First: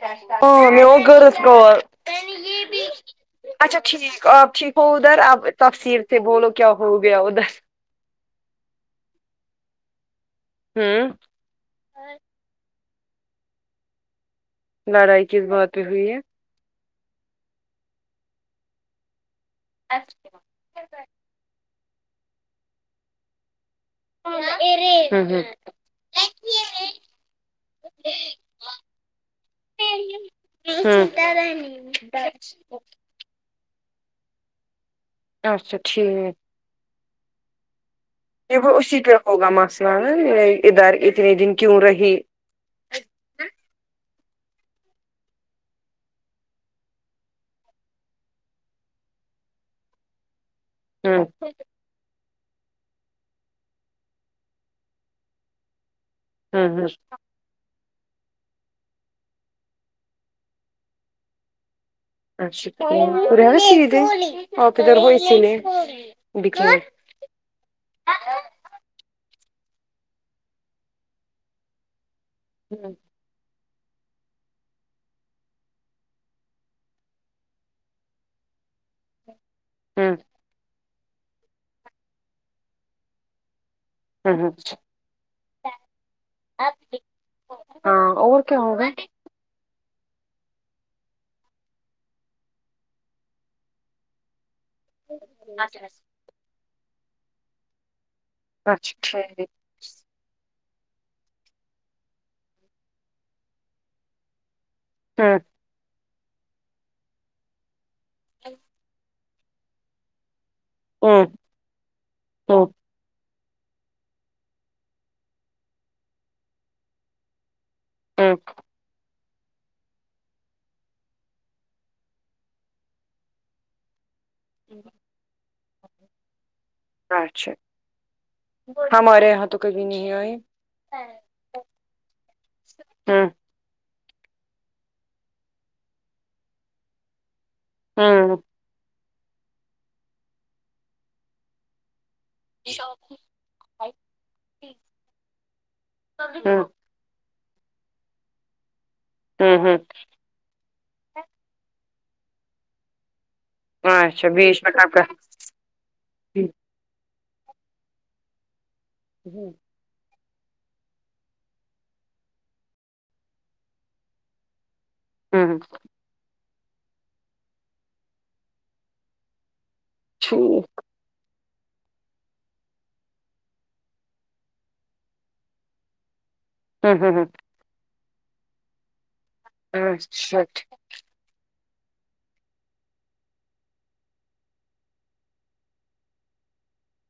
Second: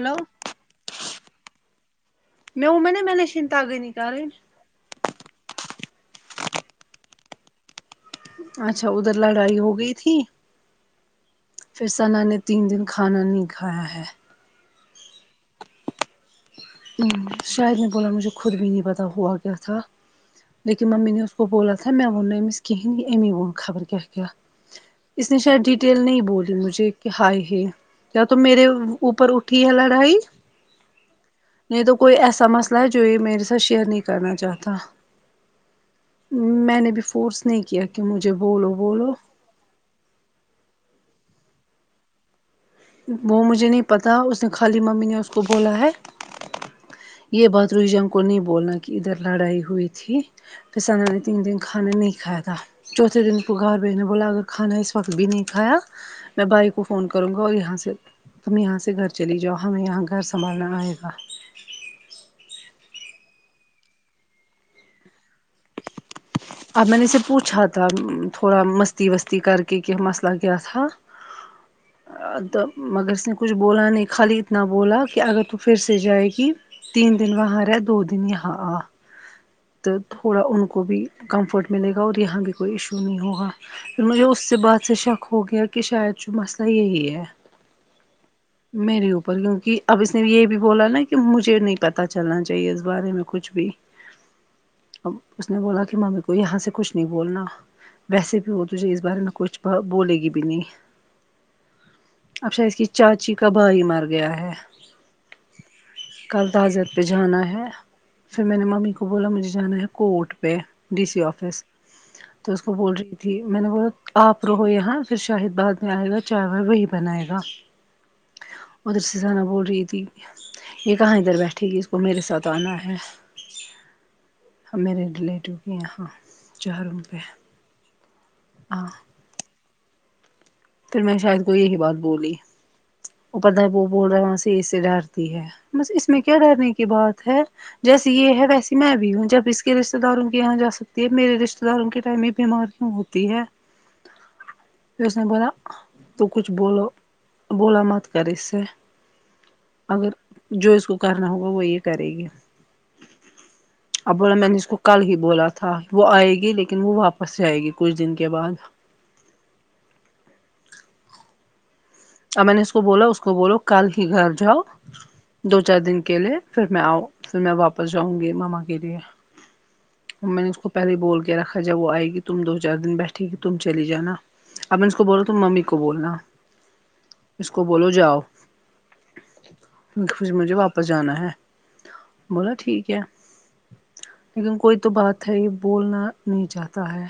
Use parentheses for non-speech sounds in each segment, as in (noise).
hello ہاں م میں ا رض کال میں وہ میں نے میں نے شنتا گئی اچھا نکالے ٹھیک آپ ٹھیک ہو ادھر اب تفسیر سے بولو کیا ہو گیا ادھر اچھا ادھر لڑائی ہو گئی تھی ہوں پھر سنا نے تین دن کھانا نہیں کھایا ہے لڑائی کس بات پہ ہوئی ہے ہ شاید نے بولا مجھے خود بھی نہیں پتا ہوا کیا تھا اچھا لیکن مممی نے اس کو بولا تھا م میں وون ن نہ نہیںم ک کہیین امی وون خبر کیا کیا اس نے شاید ڈیٹیل نہیں بولی مجھے کہ ہائے ہی کیا تو میرے اوپر اٹھی ہے لڑائی ہوں نہیں تو کوئی ایسا مسئلہ ہے جو یہ میرے ساتھ شیئر نہیں کرنا چاہتا اچھا ٹھیک میں نے بھیھی فورس نہیں کیا کہ مجھے یہ وه بولو اسی بولو پ ہوگا مسئلہ ن ادھر اتنے دن کیوں رہی وہ مجھے نہیں پتا اس نے خالی ممی نے اس کو بولا ہے یہ بات رو جام کو نہیں بولنا کہ ادھر لڑائی ہوئی تھی پھر سنا نے ہوں تین دن کھ کھانہ نہیں کاائے تھا چوتھے دن پ گھر بیجنے بلا ا کھا اس وت بھی نہیں کایا میں ہوں بھائی کو ہوں فون کروں گا اور یہاں سے تم یہاں سے گھر چلی جاؤ ہمیں یہاں گھر سنبھالنا آئے گا اچھا اپ ادھر ھو اسلئے اب میں نے اس سے پوچھا تھا تھوڑا مستی وستی کر کے کی مسئلہ کیا تھا تو ہوں مگر کچھ بولا نہیں خالی اتنا بولا کہ اگر تو پھر سے جائے گی تین دن وہاہر ہے دو دن ہی ہاں تو تھوڑا ان کو بھی کمفرٹ ملے گا اور یہاں بھی کوئی ایشو نہیں ہوگا پھر مجھے اس ہوں سے بات سے شک ہو گیا کہ شاید جو مسئلہ یہی ہے ہاں اور کیا ہوگا میرے اوپر کیوںکہ اب اس نے یہ بھی بولا نا کہ مجھے نہیں پتا چلنا چاہیے اس بارے میں کچھ بھی اب اس نے بولا ک ممے کو یہاں سے کچھ نہیں بولنا ویسے بھی ہو توجھے اچھا اس بارے میں ٹھیک کچھ بولے گی بھی نہیں اب شا اس کی چاچی کا بھائی مر گیا ہے ہاں کل تضت پہ جانا ہے پھر میں نے ممی کو بولا مجھے جانا ہے کوٹ پہ ڈی سی ہوں آفس تو اس ہوں کو بول رہی ت میں نے بولا آپ رہو یہاں پھر شاہد بعد میں آئے گا چائے وہی بنائے گا ہ ادھر سے زانا بول رہی تھی یہ کہاں ادھر بیٹھے گی اس کو میرے ساتھ آنا ہے میرے ریلیٹیو کے یہاں چاروں پہ اچھا ہاں ہمارے یہاں تو کبھی نہیں آئے پھر میں شاید کوئی یہی بات بولی ہاں وہ پدا وہ بول رہا وہاں سے اسے ڈرتی ہے بس اس میں کیا ڈرنے کی بات ہے جیسی ہوں یہ ہے ویسی میں بھی ہوں جب اس کے رشتے داروں کے یہاں جا سکتی ہے میرے رشتے داروں کے ٹائم بیمار کیوں ہوتی ہے پھر اس نے بولا تم کچھ ہوں بولو بولا مت کر اس سے ھم ھم اگر جو اس کو کرنا ہوگا وہ یہ کرے گی اب اچھا بولا میں نے بیچ اس کو کب کل کا ہی بولا تھا وہ آئے ہوں گی لیکن وہ واپس جائے گی کچھ دن کے بعد جی اور میں نے اس کو بولا اس کو بولو کل ہی گھر جاؤ ہوں دو چار دن کے لیے پھر میں آؤں پھر میں واپس جاؤں گی ماما کے لیے میں نے اس ٹھیک کو پہلے بول کے رکھا جب وہ آئے گی تم دو چار دن بیٹھے گ تم چلی جانا اب اس کو بول رہو تم ممی کو بولنا ہوں ہ ہاں (unintelligible) اس کو بولو جاؤ اچھا مجھےپ پ جانا ہے بولا ٹھیک ہے لیکن کوئی تو بات ہے یہ بولنا نہیں چاہتا ہے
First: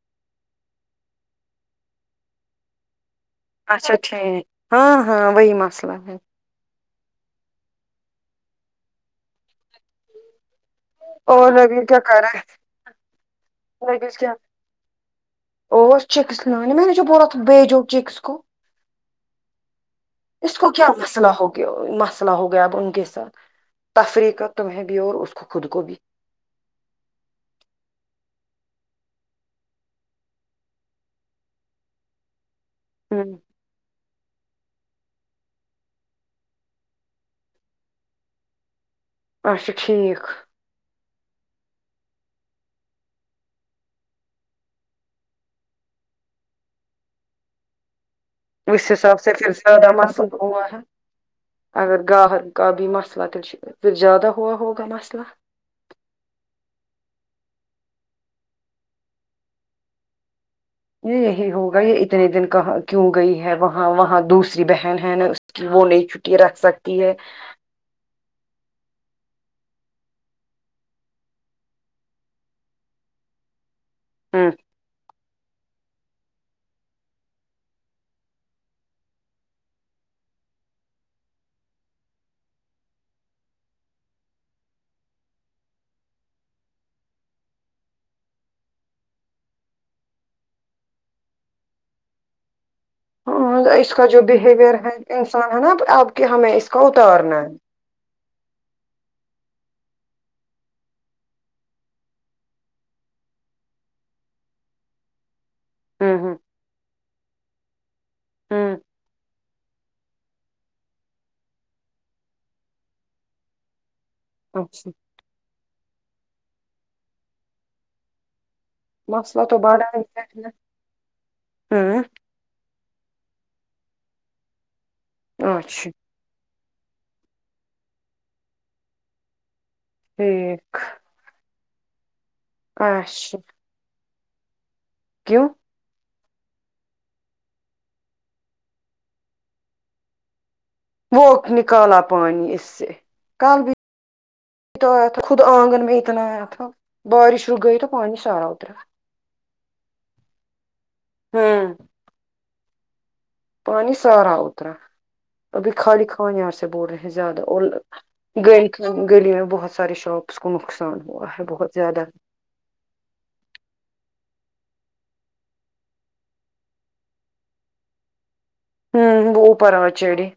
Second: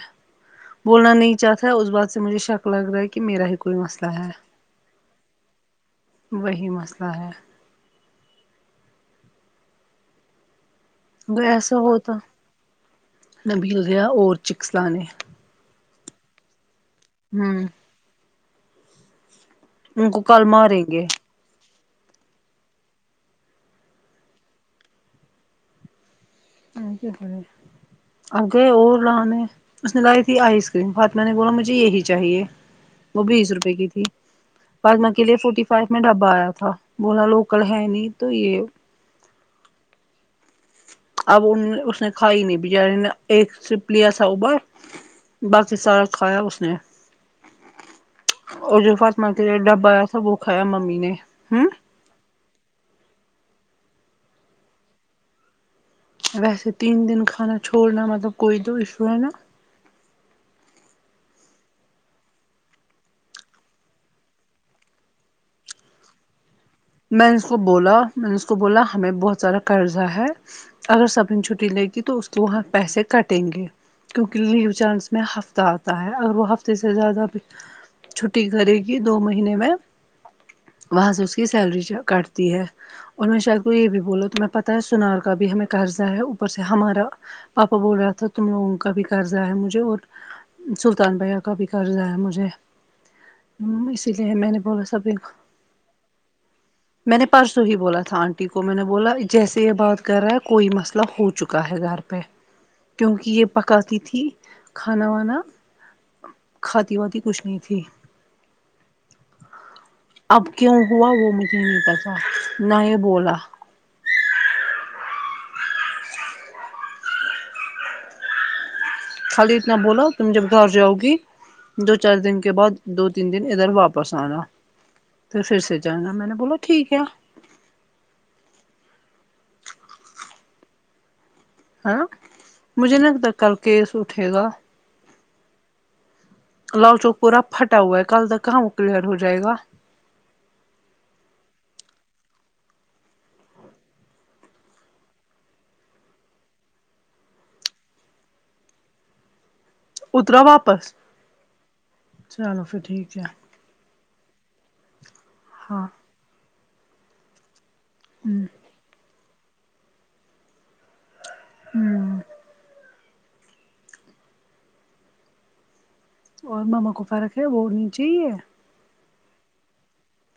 بولنا نہیں چاہتا اس بات سے مجھے شک لگ رہا ہے کہ میرا کوئی اچھا مسئلہ ہے ٹھیک ہاں ہاں وہی مسئلہ ہے وہی مسئلہ ہے اور گیسا لگے کیا ہوتا کر رہا نبل ہے گیا لگے کیا اور چکس لانے اور چکس لانے میں نے جو بولا تھا ہوں بیجو چکس کو ان کل اس کو ماریں کیا گے مسئلہ ہوگا مسئلہ ہو گیا اب ان کے ساتھ تفریح کا تمہیں بھی اور اس کو خود کو بھی کیا خ اگے اور لانے اس نے کہا کی آئس کریم فاطمہ نے بولا مجھے یہی چاہیے وہ ہوں بیس روپے کی تھی فاطمہ کے لیے فورٹی فائیو میں ڈبا آیا تھا بولا لوکل ہے نہیں تو یہ اچھا ٹھیک اب ان اس نے کھائی نہیں بریانی ایک سپ لیا تھا اوبا باقی سارا کھایا اس نے (inaudible) اور اس جو حساب فاطمہ سے کے پھر لیے ڈبہ زیادہ آیا تھا مسند وہ کھایا ہوا ہے ممی نے ہوں اگر گاہر کاب بھی مسئلہ تو پھر زیادہ ہوا ہوگا نا مسئلہ ویسے تین دن کھانا چھوڑنا مطلب کوئی تو ایشو ہے نا یہ یہی ہوگا یہ اتنے دن کہاں کیوں گئی ہے وہاں وہاں دوسری بہن ہے نا کہ وہ نہیں چھٹی رکھ سکتے میں نے اس کو بولا میں نے اس کو بولا ہمیں بہت سارا قرضہ ہے اگر سبھی چھٹی لے گی تو اس کے وہاں پیسے کٹیں گے کیونکہ لیو چانس میں ہفتہ آتا ہے اگر وہ ہفتے سے زیادہ بھی چھٹی کرے گی دو مہینے میں وہاں سے اس کی سیلری کٹتی ہے اور میں شاید کو یہ بھی بولا تمہیں پتہ ہے سنار کا بھی ہمیں قرضہ ہے اوپر سے ہمارا پاپا بول رہا تھا تم لوگوں کا بھی قرضہ ہے مجھے اور سلطان بھیا کا بھی کرضیا مجھے ہاں ہم اس کا اسی جو لیے میں نے بہیویئر بولا ہے سبھی انسان ہے نا اب کے ہمیں اس کا اتر میں نے پرسوں ہی بولا تھا آٹی ٹی کو میں نے بولا جیسے یہ بات کر رہا ہے کوئی مسئلہ ہو چکا ہے گھر پہ کیونکہ یہ پکاتی تھی کھانا وانا ہم ہم کھاتی واتی کچھ نہیں تھی ہم اب کیوں ہوا وہ مجھے نہیں پتا نہ ہی بولا اچھا مسئلہ خالی تو اتنا بڑا بولو تم جب گھر جاؤ گی دو ہاں چار دن کے بعد دو تین دن ادھر واپس آنا پھر پھر سے اچھا جانا میں نے بولا ٹھیک ہے ٹھیک ہاں مجھے نہیں لگتا اچھا کل کیس اٹھے گا کیوں لوچاک پورا پھٹا ہوا ہے کل تک کہاں وہ کلیئر ہو جائے گا وہ نکالا پانی اس سے کل بھی بتایا تھا خود آنگن میں اتنا آیا تھا بارش رک گئی تو پانی سارا اترا اترا واپس ہوں چلو پھر ٹھیک ہے پانی سارا اترا ابھی ہاں خالی کان یہاں سے بول رہے ہیں زیادہ اور ہ گ گلی میں بہت سارے شاپس کو نقصان ہوا ہے بہت زیادہ ہ اور ماما کو فرق ہے وہ نیچے ہی ہے ہوں بہت پرواہ چڑی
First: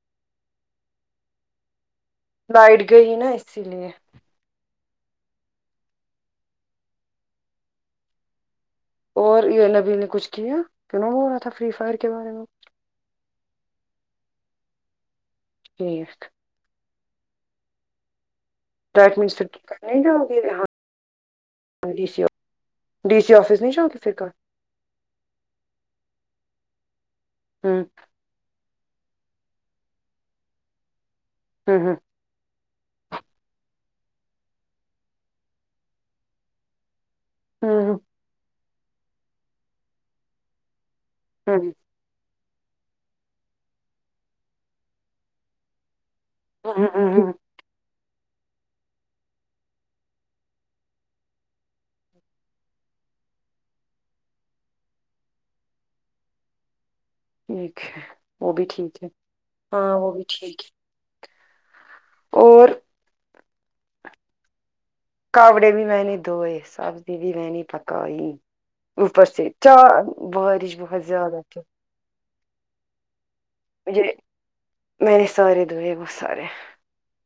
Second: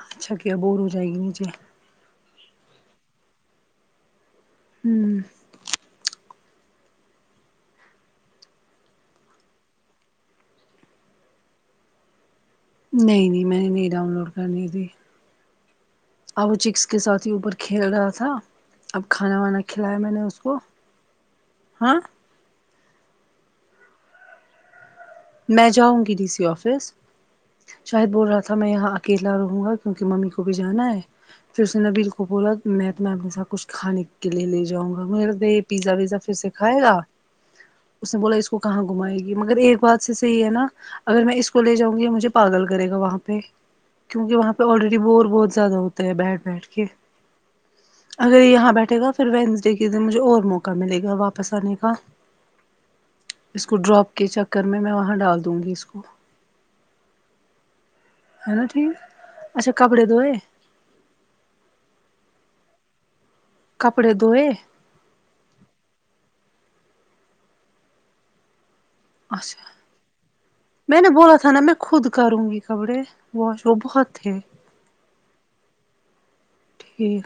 اچھا کیا بور ہو جائے گی نیچے لائٹ گئی نا اسی لیے ہمم اور یے نبی نے کچھ کیا کیوں نہ وہ ہو رہا تھا فری فائر کے بارے میں نہیں نہیں میں نہیں ڈاؤن لوڈ کرنی تھی ٹھیک او چکس کے ساتھ ہی اوپر کھیل رہا تھا اب کھانا وانا کھلایا میں نے اس کو ہاں (unintelligible) ڈی سی آفس نہیں جاو گی پھر کل میں جاؤں گی ڈی سی آفس ہمم شاید بول رہا تھا میں یہاں اکیلا رہوں گا کیونکی ممی کو بھی جانا ہے پھر اس ہوں نے ہوں بالکل وہ بولا میں اپنا اپنے ساتھ کچھ کھانے کے لیے لے جؤں گا مگر یے پیزا ویزا پھر سے کھائے گا ہوں اس نے بولا اس کو کہاں گھمائے گی مگر ایک بات سے صحیح ہے نا اگر میں اس کو ہوں لے جاو گی مجھے پاگل کرے گا وہاں پہ کیونکہ وہاں پے آلریڈی بور بہت زیادہ ہوتی تے ہے بیٹھ بیٹھ کے ہوں ہوں ہوں اگر یہاں بیٹھے گا پھر وینسڈے کے دن مجھے اور موقع ملے گا واپس آنے کا اس کو ڈراپ کے چکر میں میں وہاں ڈال دوں گی اس کو ٹھیک ہے وہ ہے بھی نا ٹھیک ہے اچھا ہاں کپڑے وہ بھی دھوئے ٹھیک ہے اور کپڑے دھوئے کپڑے بھی میں نے دھوئے سبزی بھی میں نے پکائی اوپر سے اچھا چار بارش میں بہت نے بولا زیادہ تھا نا میں خود کروں گی کپڑے واش وہ جی بہت تھے میں نے سارے دوئے بس سارے ٹھیک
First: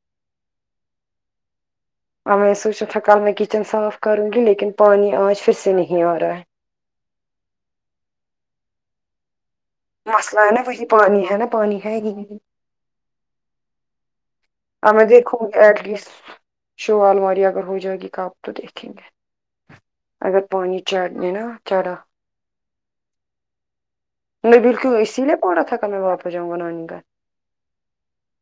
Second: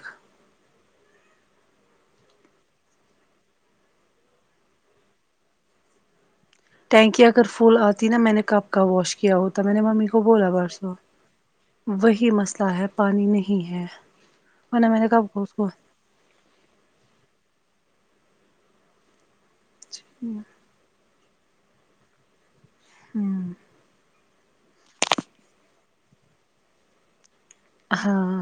میں سوچا تھا کل میں کچن صاف کروں گی لیکن پانی آج پھر سے نہیں آ رہا ہے ٹینکی اگر پھول آتی نا میں نے کب کا واش کیا ہوتا میں نے ممی کو مسئلہ بولا ہے نا وہی پرسو پانی ہے نا پانی ہے ہی وہی نہیں مسئلہ ہے پانی نہیں ہے ورنہ اب میں نے کب دیکھو کو گی اس کو ایٹ لسٹ شالماری اگر ہو جائے گی کپ تو دیکھیں گے اگر پانی چاڈ میں نہ چڑا ہمم میں بالکل اسی لیے پڑا تھا میں واپس جؤں گا نانی کن ہاں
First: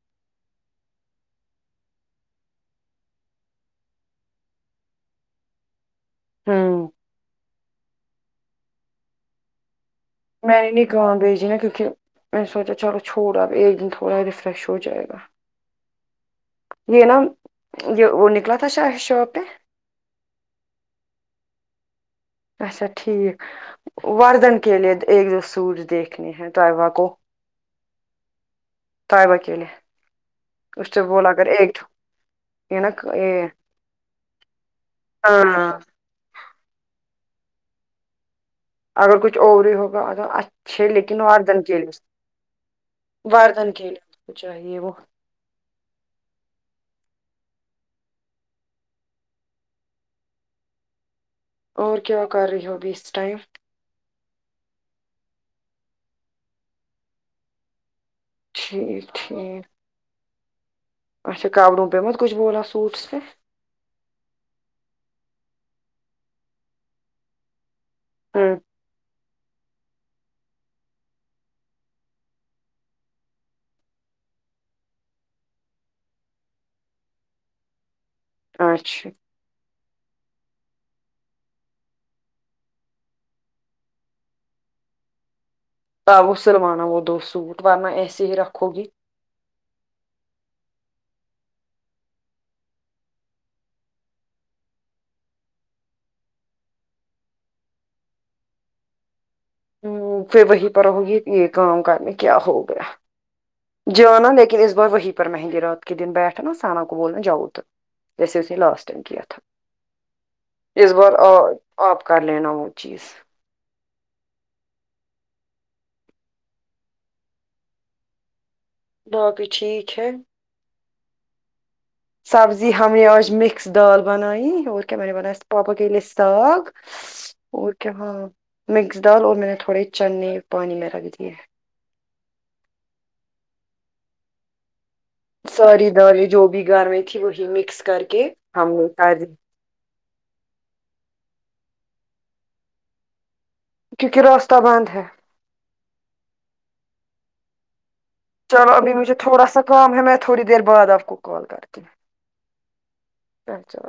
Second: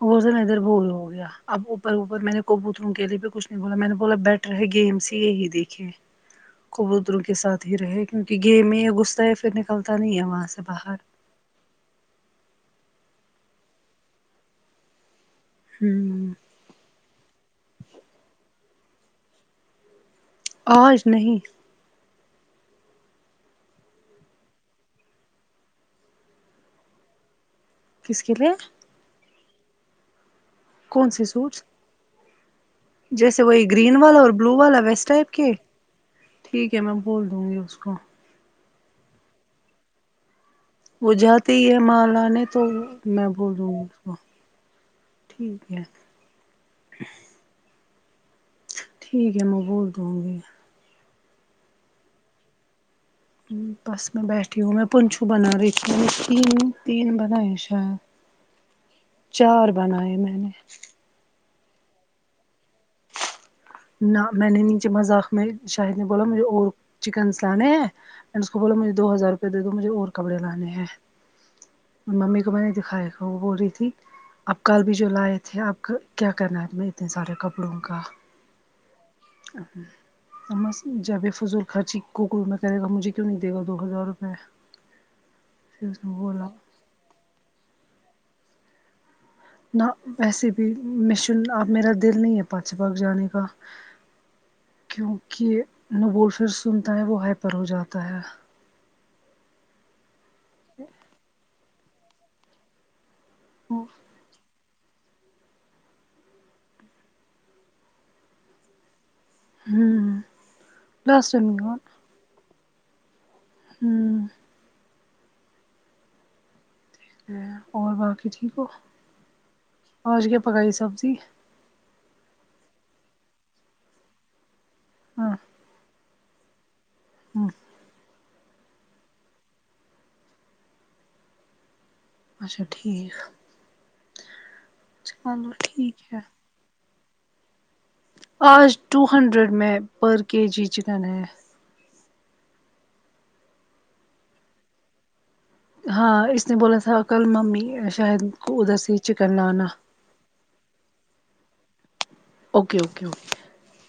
وہ ذرا ادھر بول ہو گیا اب اوپر اوپر میں نے کبوتروں کے لیے بھی کچھ نہیں بولا میں نے بولا بیٹر ہے گیم سے یہی دیکھے ہوں کبوتروں کے ساتھ ہی رہے کیونکی گیمز میں یے گھستا ہے پھر نکلتا نہیں ہے ہم میں نے نہیں گان بیھجنا کیونکی میں نے سوچا چلو چھوڑ آب ایک دن تھوڑا ریفریش ہو جائے گا ہمم یے نا یے وہ نکلا تھا شاہ شاپ پے آج نہیں اچھا ٹھیک وردن کے لیے ایک دو سورج دیکھنے ہے توائبہ کو کس کے لیے طائبہ کے لیے اس سے کون بول اگر سوٹس ایک یہ نا جیسے یہ وہی گرین والا اور بلو والا ویس ٹائپ کے ہاں ٹھیک ہے میں بول دوں گی اس کو اگر کچھ اور ہی ہوگا اگرچھ چھ وہ لیکن جاتے واردھن ہی کے ہے لیے مال آنے تو میں بول واردھن دوں گی کے لیے اس کو چاہیے وہ ٹھیک ہے ٹھیک ہے میں بول دوں گی اور کیا کر رہی ہو اب اس ٹائم بس میں بیٹھی ہوں میں پنچو بنا رہی تھی تین تین بنائی شاید ٹھیک ٹھیک چار بنائے میں نے اچا کوروں پی مت کچھ بولا سوٹس پ میں نہ میں نے نیچے مذاق میں شاہد نے بولا مجھے اور چکن س لانے ہے اس کو ہوں بولا مجھے دو ہزار روپئے دے دو مجھے اور کپڑے لانے ہیں ان ممی کو میں نے دکھایا تھا وہ بول رہی تھی اب کل بھی جو لائے تھے آپ کا کیا کرنا ہے میں اتنے سارے کپڑوں کا اچھا ا اس جب فضول خرچی کوکو میں کرے گا مجھے کیوں نہیں دے گا دو ہزار روپئے پھر اس نے آ وہ بولا سلوانا وہ دو سوٹ ورنہ ایسیے ہی رکھو گی نہ ویسے بھی میںشن اب میرا دل نہیں ہے پاچ پاغ جانے کا کیونکہ ن بول فر سنتا ہے وہ ہائپر ہو جاتا ہے پھر وہی پر ہوگی یہ کام کرنے کیا ہو گیا ہوں جانا لیکن اس بار وہیں پر مہنگی رات ات کے دن بیٹھ سان کو بول نے جاؤو تو جیسے اس ن لاسٹائم کیا تھا اس بار لاسٹ آ ٹائم ہوں آپ کر لینا وہ چیز ہوں ا اور باقی ٹھیک ہو باقی ٹھیک ہے آج کیا پکائی سبزی سبزی ہم نے آج مکس دال بنائیے اور کیا نے ہاں بس پاپک کےیل ساگ اور کیا ہاں مکس دال اور میں نے تھوڑے چنے پانی میں رکھ دیے اچھا ٹھیک چلو ساری ٹھیک ہے سوری جو بھی گھر میں تھی وہی مکس کر کے آج ہم نے ٹو کر دی ہنڈریڈ میں پر کے جی چکن ہے کیونکہ راستہ بند ہے ہاں اس نے بولا تھا کل ممی شاید کو چلو ادھر ابھی سے مجھے چکن تھوڑا سا لانا کام ہے میں تھوڑی دیر بعد آپ کو کال کرتی ہ اوکے اوک اوے اچھا